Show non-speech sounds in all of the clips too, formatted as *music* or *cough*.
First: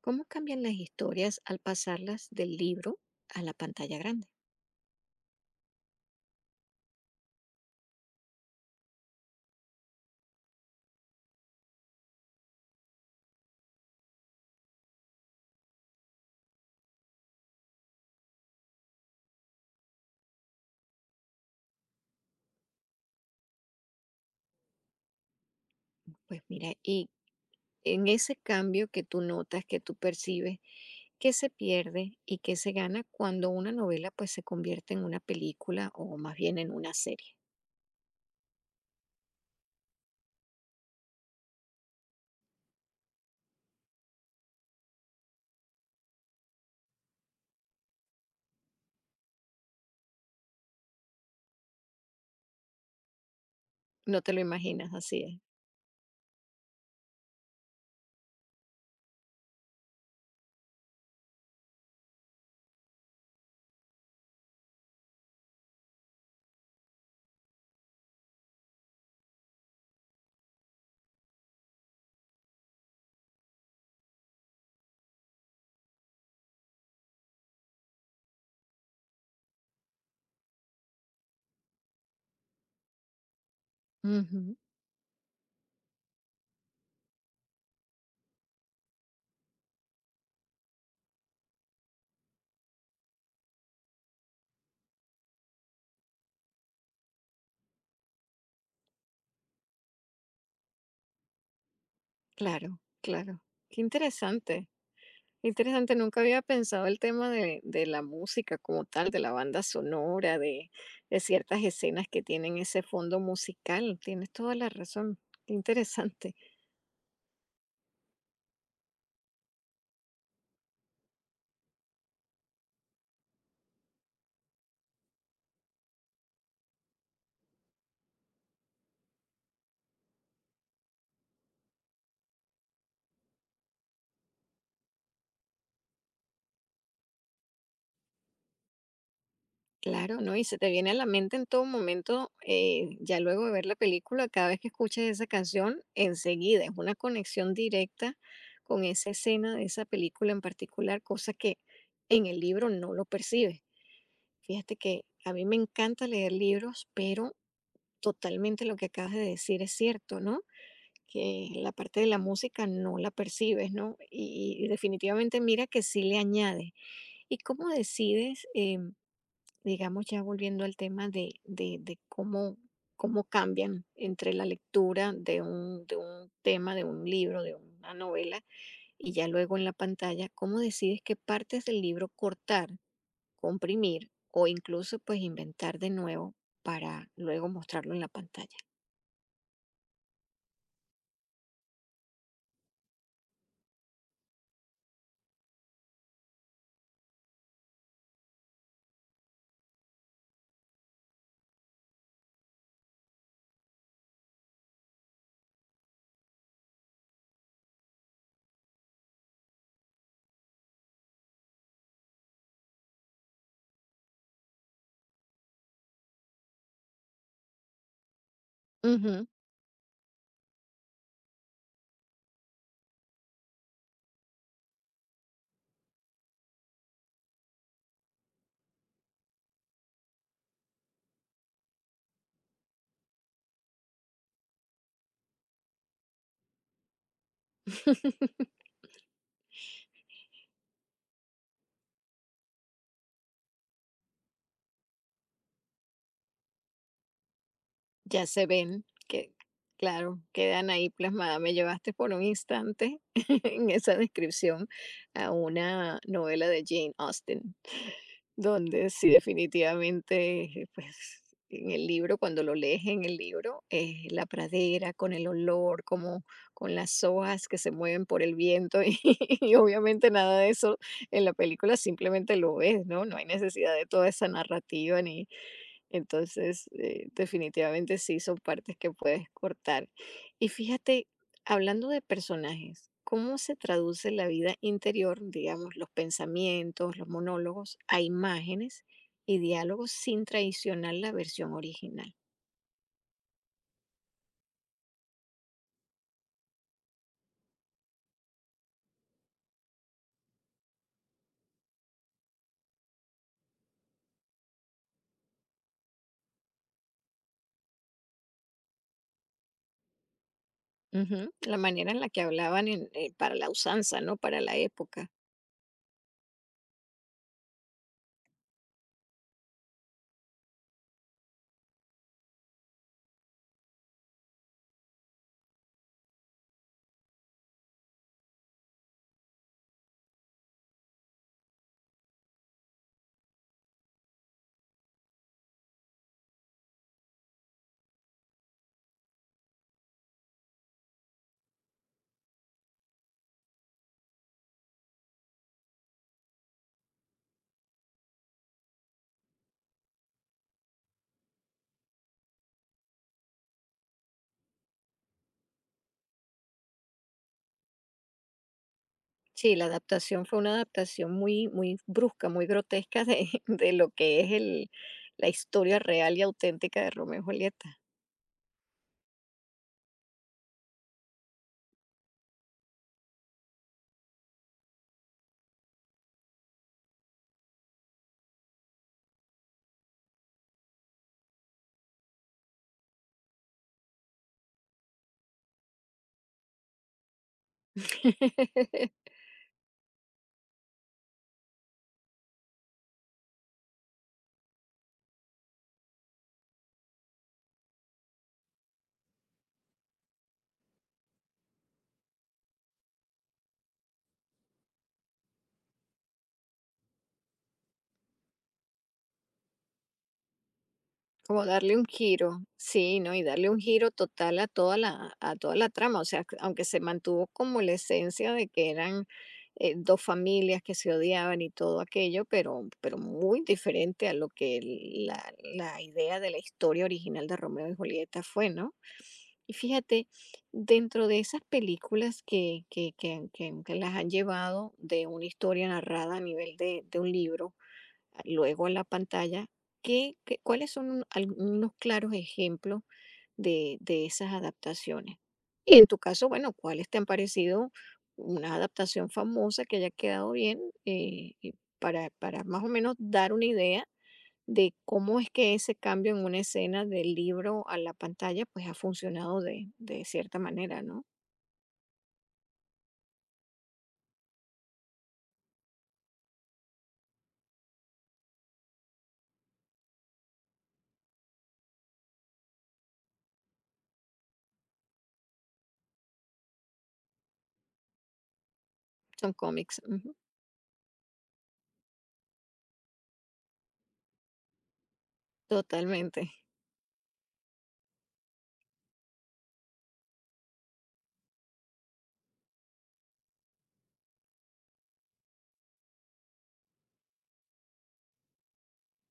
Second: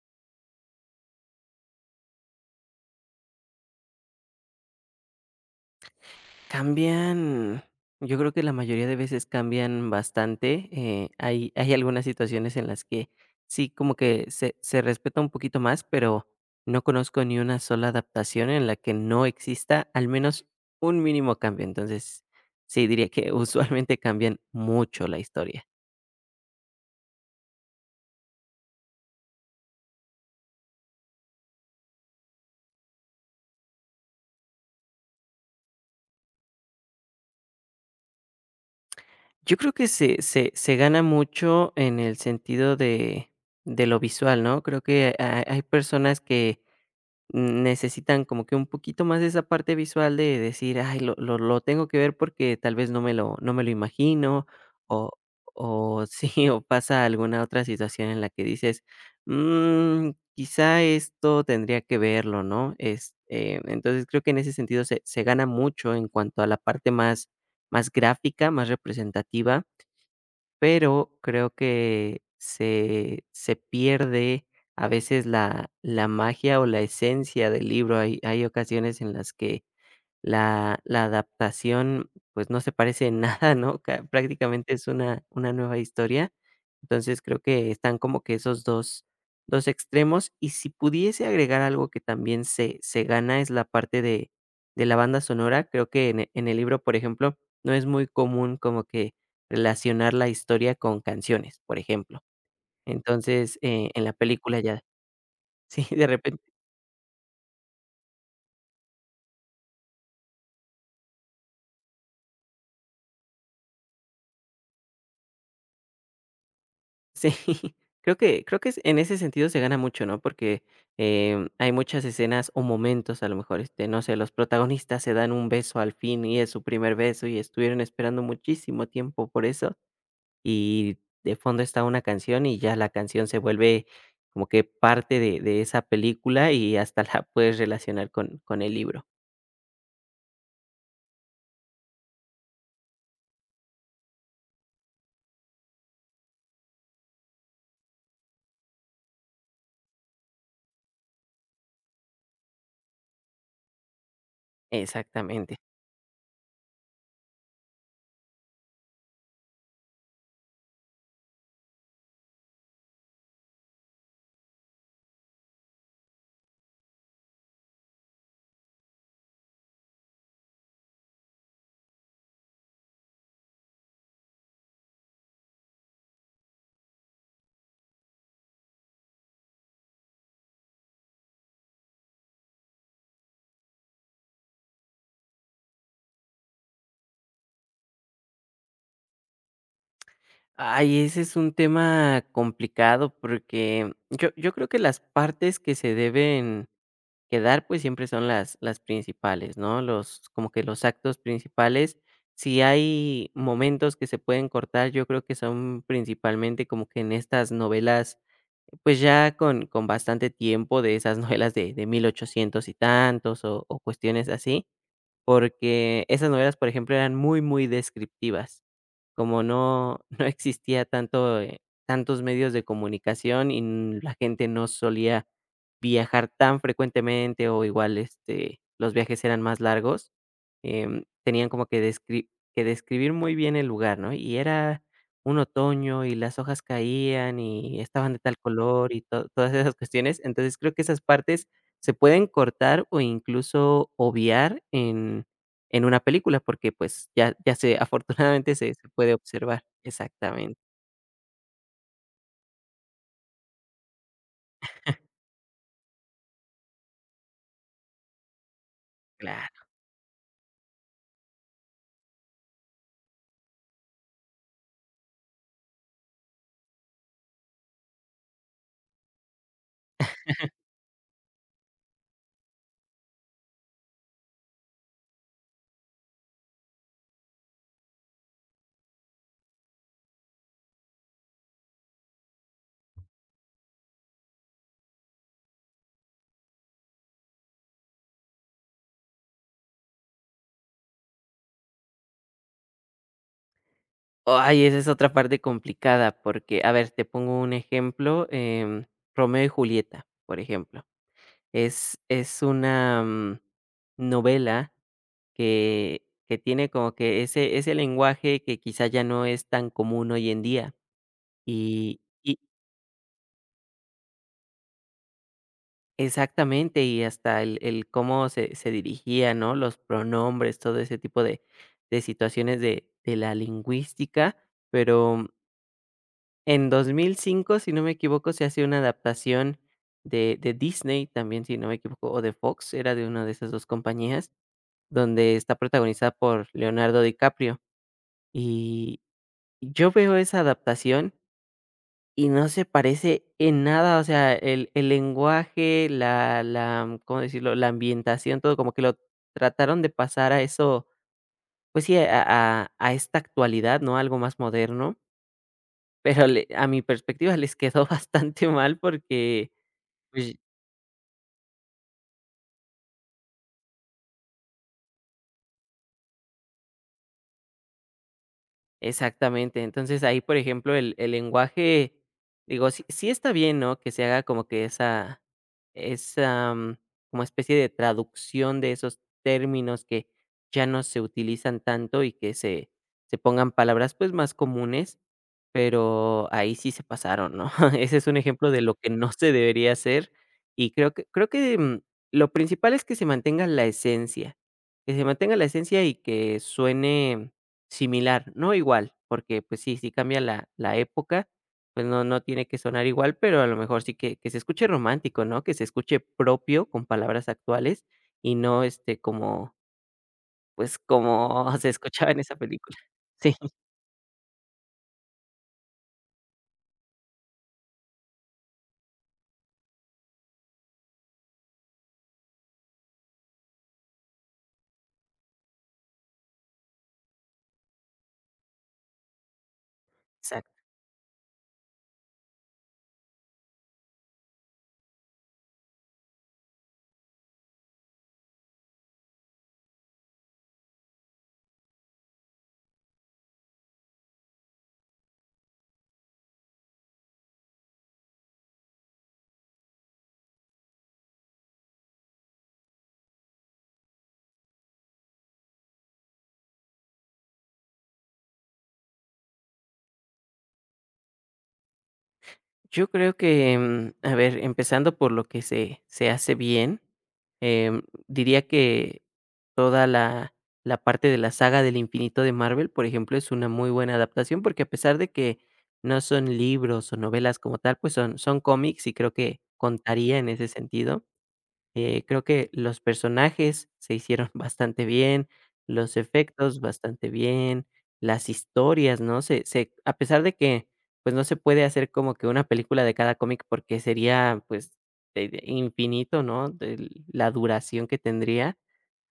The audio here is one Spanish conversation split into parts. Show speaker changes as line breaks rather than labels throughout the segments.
¿Cómo cambian las historias al pasarlas del libro a la pantalla grande?
Cambian, yo creo que la mayoría de veces cambian bastante. Hay algunas situaciones en las que sí, como que se respeta un poquito más, pero no conozco ni una sola adaptación en la que no exista al menos un mínimo cambio. Entonces, sí, diría que *laughs* usualmente cambian mucho la historia.
Pues mira, y en ese cambio que tú notas, que tú percibes, ¿qué se pierde y qué se gana cuando una novela pues se convierte en una película o más bien en una serie?
Yo creo que se gana mucho en el sentido de lo visual, ¿no? Creo que hay personas que necesitan como que un poquito más de esa parte visual de decir: "Ay, lo tengo que ver porque tal vez no me lo
No te lo
imagino",
imaginas,
o
así es.
o *laughs* sí, o pasa alguna otra situación en la que dices: "Mm, Quizá esto tendría que verlo", ¿no? Este, entonces creo que en ese sentido se gana mucho en cuanto a la parte más gráfica, más representativa. Pero creo que se pierde a veces la magia o la esencia del libro. Hay ocasiones en las que la adaptación, pues, no se parece en nada, ¿no? Ca
Ujú.
Prácticamente es una nueva historia. Entonces, creo que están como que esos dos extremos. Y si pudiese agregar algo que también se gana, es la parte de la banda sonora. Creo que en el libro, por ejemplo, no es muy común como que relacionar la historia con canciones, por ejemplo.
Claro, claro.
Entonces,
Qué
en la película
interesante.
ya *laughs* sí,
Interesante,
de
nunca había
repente.
pensado el tema de la música como tal, de la banda sonora, de ciertas escenas que tienen ese fondo musical. Tienes toda la razón. Qué interesante.
Sí, *laughs* creo que es en ese sentido se gana mucho, ¿no? Porque, hay muchas escenas o momentos, a lo mejor, este, no sé, los protagonistas se dan un beso al fin y es su primer beso y estuvieron esperando muchísimo tiempo por eso, y de fondo está una canción y ya la canción se vuelve como que parte de esa película y hasta *laughs* la puedes relacionar con el libro.
Claro, ¿no? Y se te viene a la mente en todo momento, ya luego de ver la película, cada vez que escuches esa canción, enseguida es una conexión directa con esa escena de esa película en particular, cosa que en el libro no lo percibes. Fíjate que a mí me
Exactamente.
encanta leer libros, pero totalmente lo que acabas de decir es cierto, ¿no? Que la parte de la música no la percibes, ¿no? Y definitivamente mira que sí le añade. ¿Y cómo decides, digamos, ya volviendo al tema de cómo, cómo cambian entre la lectura de un tema, de un libro, de una novela, y ya luego en la pantalla, cómo decides qué partes del libro cortar, comprimir o incluso pues inventar de nuevo para luego mostrarlo en la pantalla?
Ay, ese es un tema complicado porque yo creo que las partes que se deben quedar, pues, siempre son las principales, ¿no? Los como que los actos principales. Si hay momentos que se pueden cortar, yo creo que son principalmente como que en estas novelas, pues, ya con bastante tiempo de esas *laughs* novelas de 1800 y tantos, o cuestiones así. Porque esas novelas, por ejemplo, eran muy, muy descriptivas.
Ujú.
Como no *laughs* no existía tanto, tantos medios de comunicación y n la gente no solía viajar tan frecuentemente o igual, este, los viajes eran más largos. Tenían como que descri que describir muy bien el lugar, ¿no? Y era un otoño y las hojas caían y estaban de tal
*laughs*
color y to todas esas cuestiones. Entonces, creo que esas partes se pueden cortar o incluso obviar en una película, porque, pues, ya se
Ya
*laughs*
se
afortunadamente se
ven,
se puede
que
observar.
claro,
Exactamente,
quedan ahí plasmadas. Me llevaste por un instante *laughs* en esa descripción a una novela de Jane Austen, donde sí
claro.
definitivamente, pues, en el libro, cuando lo lees en el libro, la pradera con el olor, como con las hojas que se mueven por el viento *laughs* y, obviamente nada de eso en la película, simplemente lo ves, ¿no? No hay necesidad de toda esa narrativa ni, entonces, definitivamente sí son partes que puedes cortar. Y fíjate, hablando de personajes, ¿cómo se traduce la vida interior, digamos, los pensamientos, los monólogos, a imágenes y diálogos sin traicionar la versión original?
Ay, esa es otra parte complicada, porque, a ver, te pongo un ejemplo, Romeo y Julieta, por ejemplo. Es una, novela que tiene como que ese lenguaje que quizá ya no es tan común hoy en día,
Ujú. La manera en
y
la que
y
hablaban para la usanza, ¿no? Para la época.
exactamente, y hasta el cómo se dirigía, ¿no? Los pronombres, todo ese tipo de situaciones de la lingüística, pero en 2005 si no me equivoco, se hace una adaptación de Disney también, si no me equivoco, o de Fox, era de una de esas 2 compañías, donde está protagonizada por Leonardo DiCaprio. Y yo veo esa adaptación y no se parece en nada, o sea, el lenguaje, la ¿cómo decirlo?, la ambientación, todo como que lo trataron de pasar a eso, pues sí, a a esta actualidad, ¿no?, algo más moderno, pero le a mi perspectiva les quedó *laughs* bastante mal porque,
Sí, la adaptación
pues.
fue una adaptación muy, muy brusca, muy grotesca de, *laughs* de lo que es el, la historia real y auténtica de Romeo y Julieta.
Exactamente. Entonces, ahí, por ejemplo, el lenguaje, digo, sí está bien, ¿no?, que se haga como que esa esa, como especie de traducción de esos términos que ya no se utilizan tanto y que se pongan palabras, pues, más comunes, pero ahí sí se pasaron, ¿no? *laughs* Ese es un ejemplo de lo que no
*laughs*
se debería hacer, y creo que lo principal es que se mantenga la esencia, que se mantenga la esencia y que suene similar, no igual, porque, pues sí, sí cambia la época, pues no tiene que sonar igual, pero a lo mejor sí que se escuche romántico, ¿no? Que se escuche propio con palabras actuales y no, este, como, pues,
Como
como *laughs* se
darle un
escuchaba en esa
giro,
película.
sí, ¿no? Y
Sí,
darle un giro total a toda la trama. O sea, aunque se mantuvo como la esencia de que eran dos familias que se odiaban y todo aquello, pero muy diferente a lo que la, la idea de la historia original de Romeo y Julieta fue, ¿no? Y fíjate,
exacto.
dentro de esas películas que las han llevado de una historia narrada a nivel de un libro, luego en la pantalla, ¿ cuáles son algunos claros ejemplos de esas adaptaciones? Y en tu caso, bueno, ¿cuáles te han parecido una adaptación famosa que haya quedado bien, y para más o menos dar una idea de cómo es que ese cambio en una escena del libro a la pantalla pues ha funcionado de cierta manera, ¿no?
Yo creo que, a ver, empezando por lo que se hace bien, diría que toda la parte de la saga del infinito de Marvel, por ejemplo, es una muy buena adaptación, porque a pesar de que no son libros o novelas como tal, pues son cómics y creo
Son
que
cómics, ujú,
contaría en ese sentido. Creo que los personajes se hicieron *laughs* bastante bien, los
totalmente.
efectos bastante bien, las historias, ¿no? Se a pesar de que, pues, no se puede hacer como que una película de cada cómic porque sería, pues, infinito, ¿no? De la duración que tendría,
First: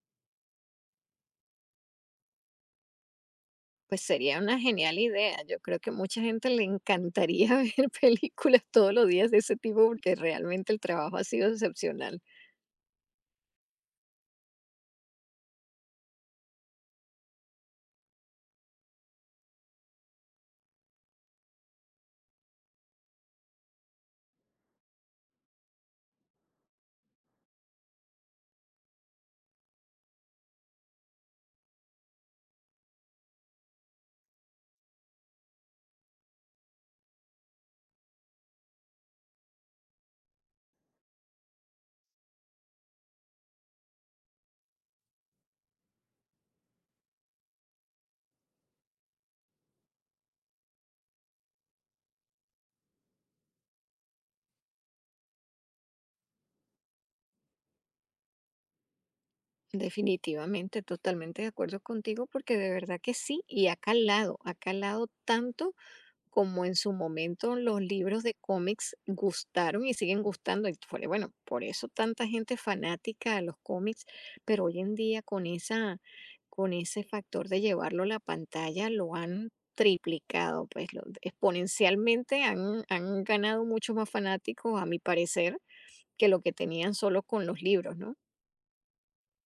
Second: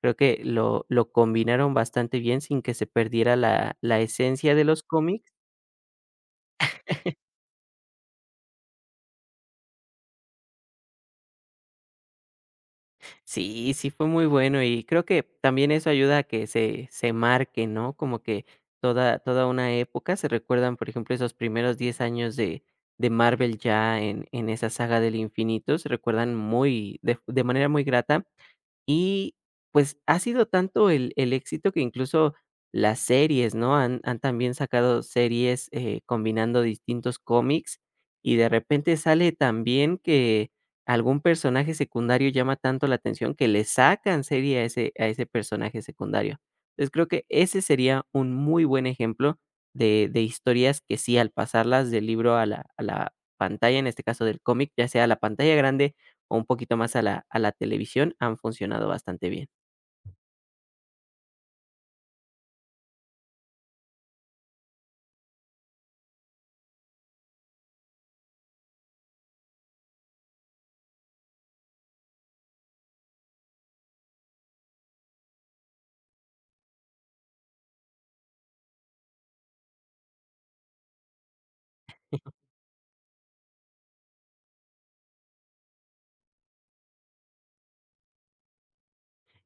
creo que lo combinaron bastante bien sin que se perdiera la
Pues
la
sería
esencia
una
de los
genial
cómics.
idea. Yo creo que mucha gente le encantaría *laughs* ver películas todos los días de ese tipo porque realmente el trabajo ha sido excepcional.
Sí, sí fue muy bueno, y creo que también eso ayuda a que se marque, ¿no? Como que toda una época se recuerdan, por ejemplo, esos primeros 10 años de Marvel ya en esa saga del infinito, se recuerdan muy de manera muy grata. Y, pues, ha sido tanto el éxito que incluso las series, ¿no? Han también sacado series, combinando distintos cómics, y de repente sale también que algún personaje secundario llama tanto la atención que le sacan serie a ese personaje secundario. Entonces, creo que ese sería un muy buen ejemplo de historias que sí, al pasarlas del libro a la pantalla, en este caso del cómic, ya sea a la pantalla grande o un poquito más a la televisión, han funcionado bastante bien.
Definitivamente, totalmente de acuerdo contigo porque de verdad que sí. Y ha calado tanto como en su momento los libros de cómics gustaron y siguen gustando. Y fue, bueno, por eso tanta gente fanática a los cómics, pero hoy en día con esa, con ese factor de llevarlo a la pantalla lo han triplicado, pues exponencialmente han, han ganado muchos más fanáticos, a mi parecer, que lo que tenían solo con los libros, ¿no?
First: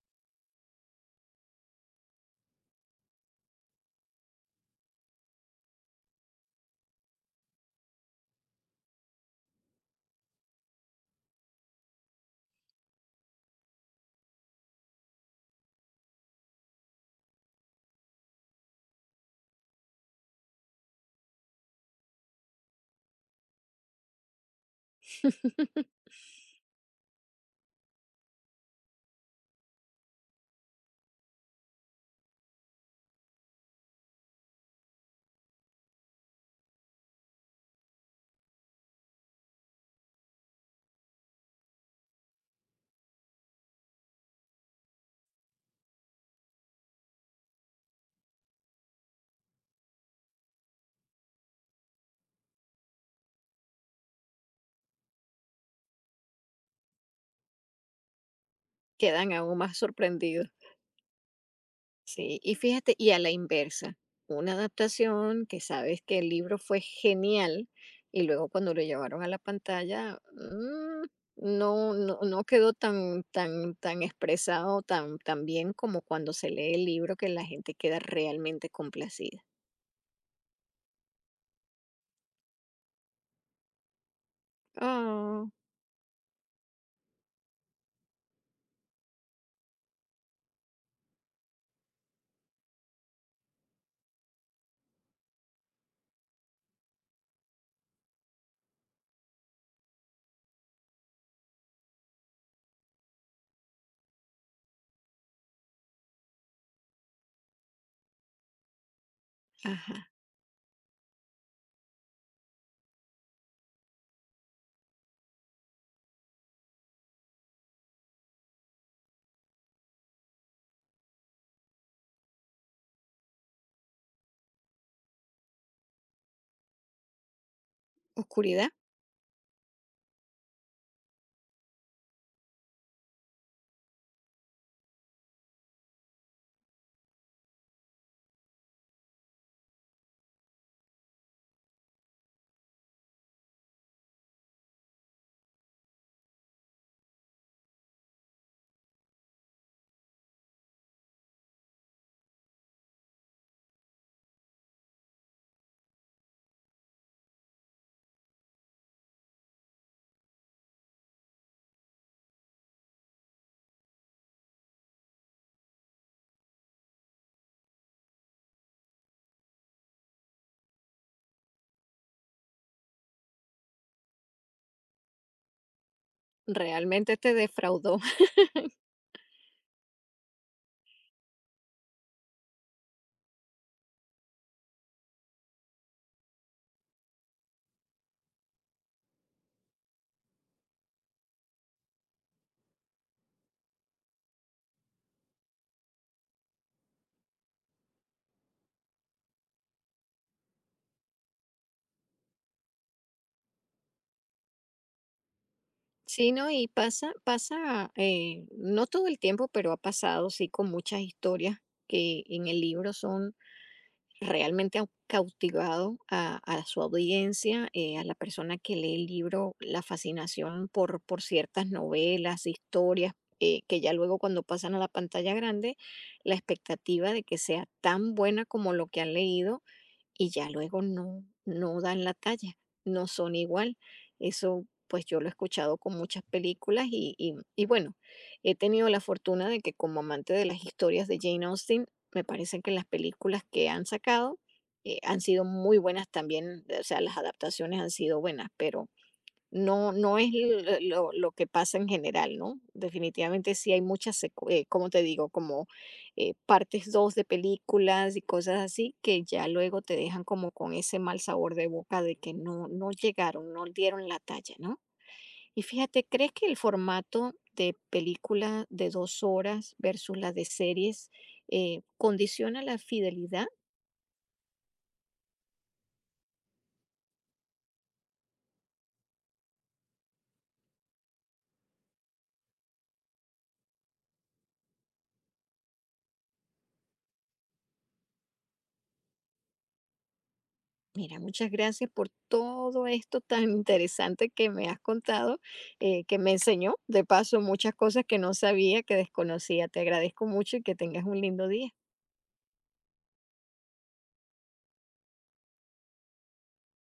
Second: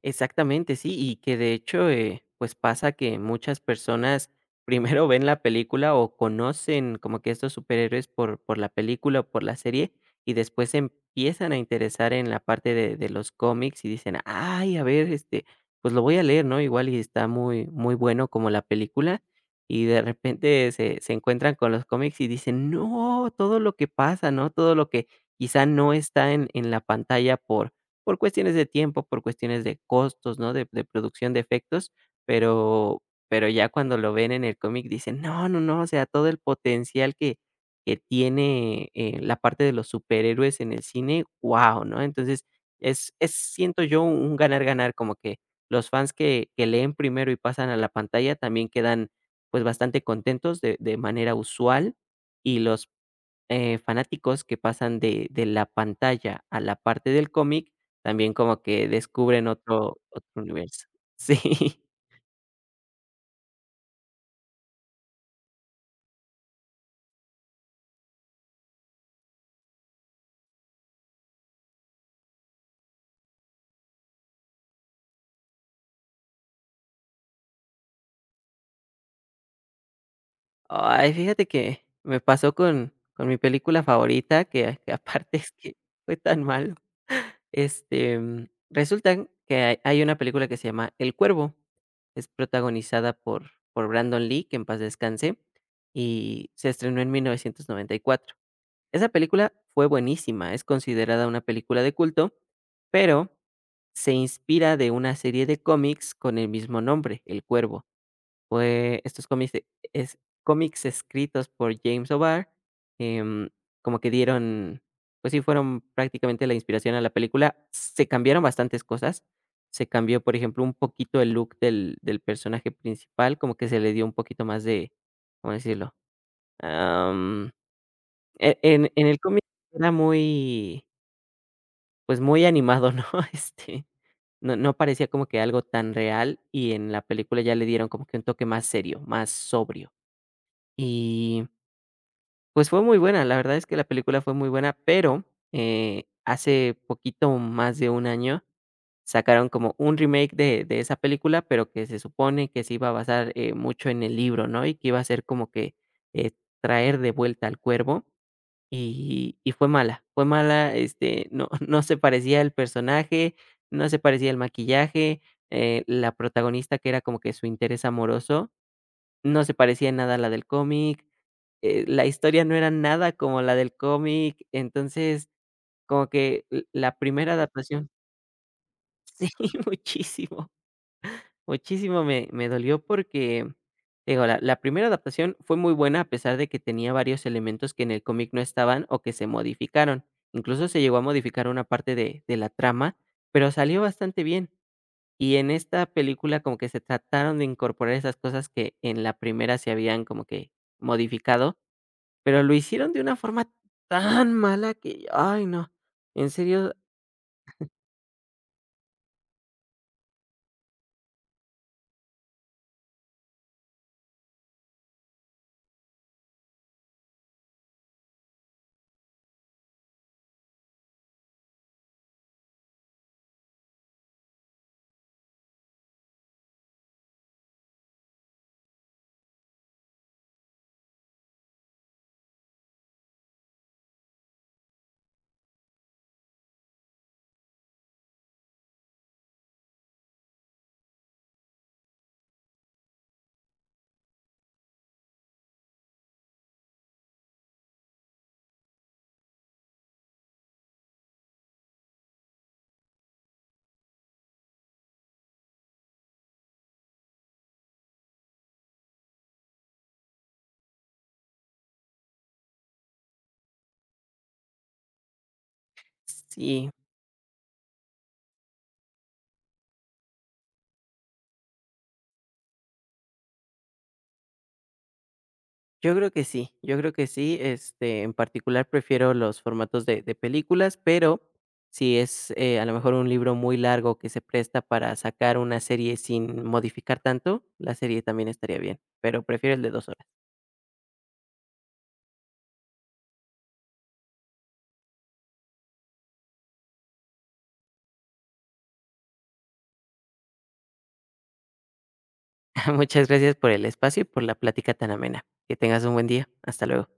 Exactamente, sí, y que de hecho, pues pasa que muchas personas *laughs* primero ven la película o conocen como que estos superhéroes por la película o por la serie y después se empiezan a interesar en la parte de los cómics y dicen, ay, a ver, este, pues lo voy a leer, ¿no? Igual y está muy, muy bueno como la película y de repente se encuentran con los cómics y dicen, no, todo lo que pasa, ¿no? Todo lo que quizá
*laughs*
no está en la pantalla por cuestiones de tiempo, por cuestiones de costos, ¿no? De producción de efectos, pero pero ya cuando lo ven en el cómic dicen: "No, no, no", o sea, todo el potencial que tiene, la parte de los superhéroes en el cine, guau, ¿no? Entonces, es, siento yo, un ganar-ganar, como que los fans que leen primero y pasan a la pantalla también quedan, pues, bastante contentos de manera usual, y los fanáticos que pasan de la pantalla a la parte del cómic, también como que
Quedan
descubren
aún más
otro
sorprendidos.
universo. *laughs* Sí.
Sí, y fíjate, y a la inversa, una adaptación que sabes que el libro fue genial y luego cuando lo llevaron a la pantalla, no, no, no quedó tan, tan, tan expresado, tan, tan bien como cuando se lee el libro que la gente queda realmente complacida.
Ay, fíjate que me pasó con mi película favorita, que aparte
Oh,
es que fue tan malo. Este, resulta que hay una película que se llama El Cuervo, es protagonizada por Brandon Lee, que en paz descanse, y se estrenó en 1994. Esa película fue buenísima, es considerada una película de culto, pero se inspira de una serie de cómics con el mismo nombre, El Cuervo. Fue estos cómics,
ajá,
es, cómics escritos por James O'Barr, em, como que dieron, pues sí, fueron prácticamente la inspiración a la película. Se cambiaron bastantes cosas. Se cambió, por ejemplo, un poquito el look del personaje principal, como que se le dio un poquito más de, ¿cómo decirlo? E
oscuridad.
en en el cómic era muy, pues, muy animado, ¿no? *laughs* Este, no parecía como que algo tan real, y en la película ya le dieron como que un toque más serio, más sobrio. Y, pues, fue muy buena, la verdad es que la película fue muy buena, pero, hace poquito más de un año sacaron como un remake de esa película, pero que se supone que se iba a basar, mucho en el libro, ¿no? Y que iba a ser como que, eh, traer de vuelta al cuervo. Y fue mala, este, no *laughs* no se parecía el personaje, no se parecía el maquillaje, la protagonista, que era como que su interés amoroso, no se parecía en nada a la del cómic, la historia no era nada como la del cómic, entonces, como que l la
Realmente
primera
te
adaptación
defraudó. *laughs*
*laughs* sí, muchísimo. Muchísimo me dolió porque, digo, la primera adaptación fue muy buena, a pesar de que tenía varios elementos que en el cómic no estaban o que se modificaron. Incluso se llegó a modificar una parte de la trama, pero salió bastante bien. Y en esta película como que se trataron de incorporar esas cosas que en la primera se habían como que modificado, pero lo hicieron de una forma tan mala que, ay no, en
Sí, ¿no? Y
serio,
pasa, pasa, no todo el tiempo, pero ha pasado, sí, con muchas historias que en el libro son realmente ha cautivado a su audiencia, a la persona que lee el libro, la fascinación por ciertas novelas, historias, que ya luego cuando pasan a la pantalla grande, la expectativa de que sea tan buena como lo que han leído y ya luego no, no dan la talla, no son igual. Eso pues yo lo he escuchado con muchas películas y bueno, he tenido la fortuna de que como amante de las historias de Jane Austen, me parece que las películas que han sacado, han sido muy buenas también, o sea, las adaptaciones han sido buenas, pero no, no es l lo que pasa en general, ¿no? Definitivamente sí hay muchas secu, ¿cómo te digo? Como, partes 2 de películas y cosas así que ya luego te dejan como con ese mal sabor de boca de que no no llegaron, no dieron la talla, ¿no? Y fíjate, ¿crees que el
sí.
formato de película de 2 horas versus la de series, condiciona la fidelidad?
Yo creo que sí, yo creo que sí, este, en particular prefiero los formatos de películas, pero si es, a lo mejor un libro muy largo que se presta para sacar una serie sin modificar tanto, la serie también estaría bien, pero prefiero el de 2 horas.
Mira, muchas gracias por todo esto tan interesante que me has contado, que me enseñó, de paso, muchas cosas que no sabía, que desconocía. Te agradezco mucho y que tengas un lindo día.
*laughs* Muchas gracias por el espacio y por la plática tan amena. Que tengas un buen día. Hasta luego.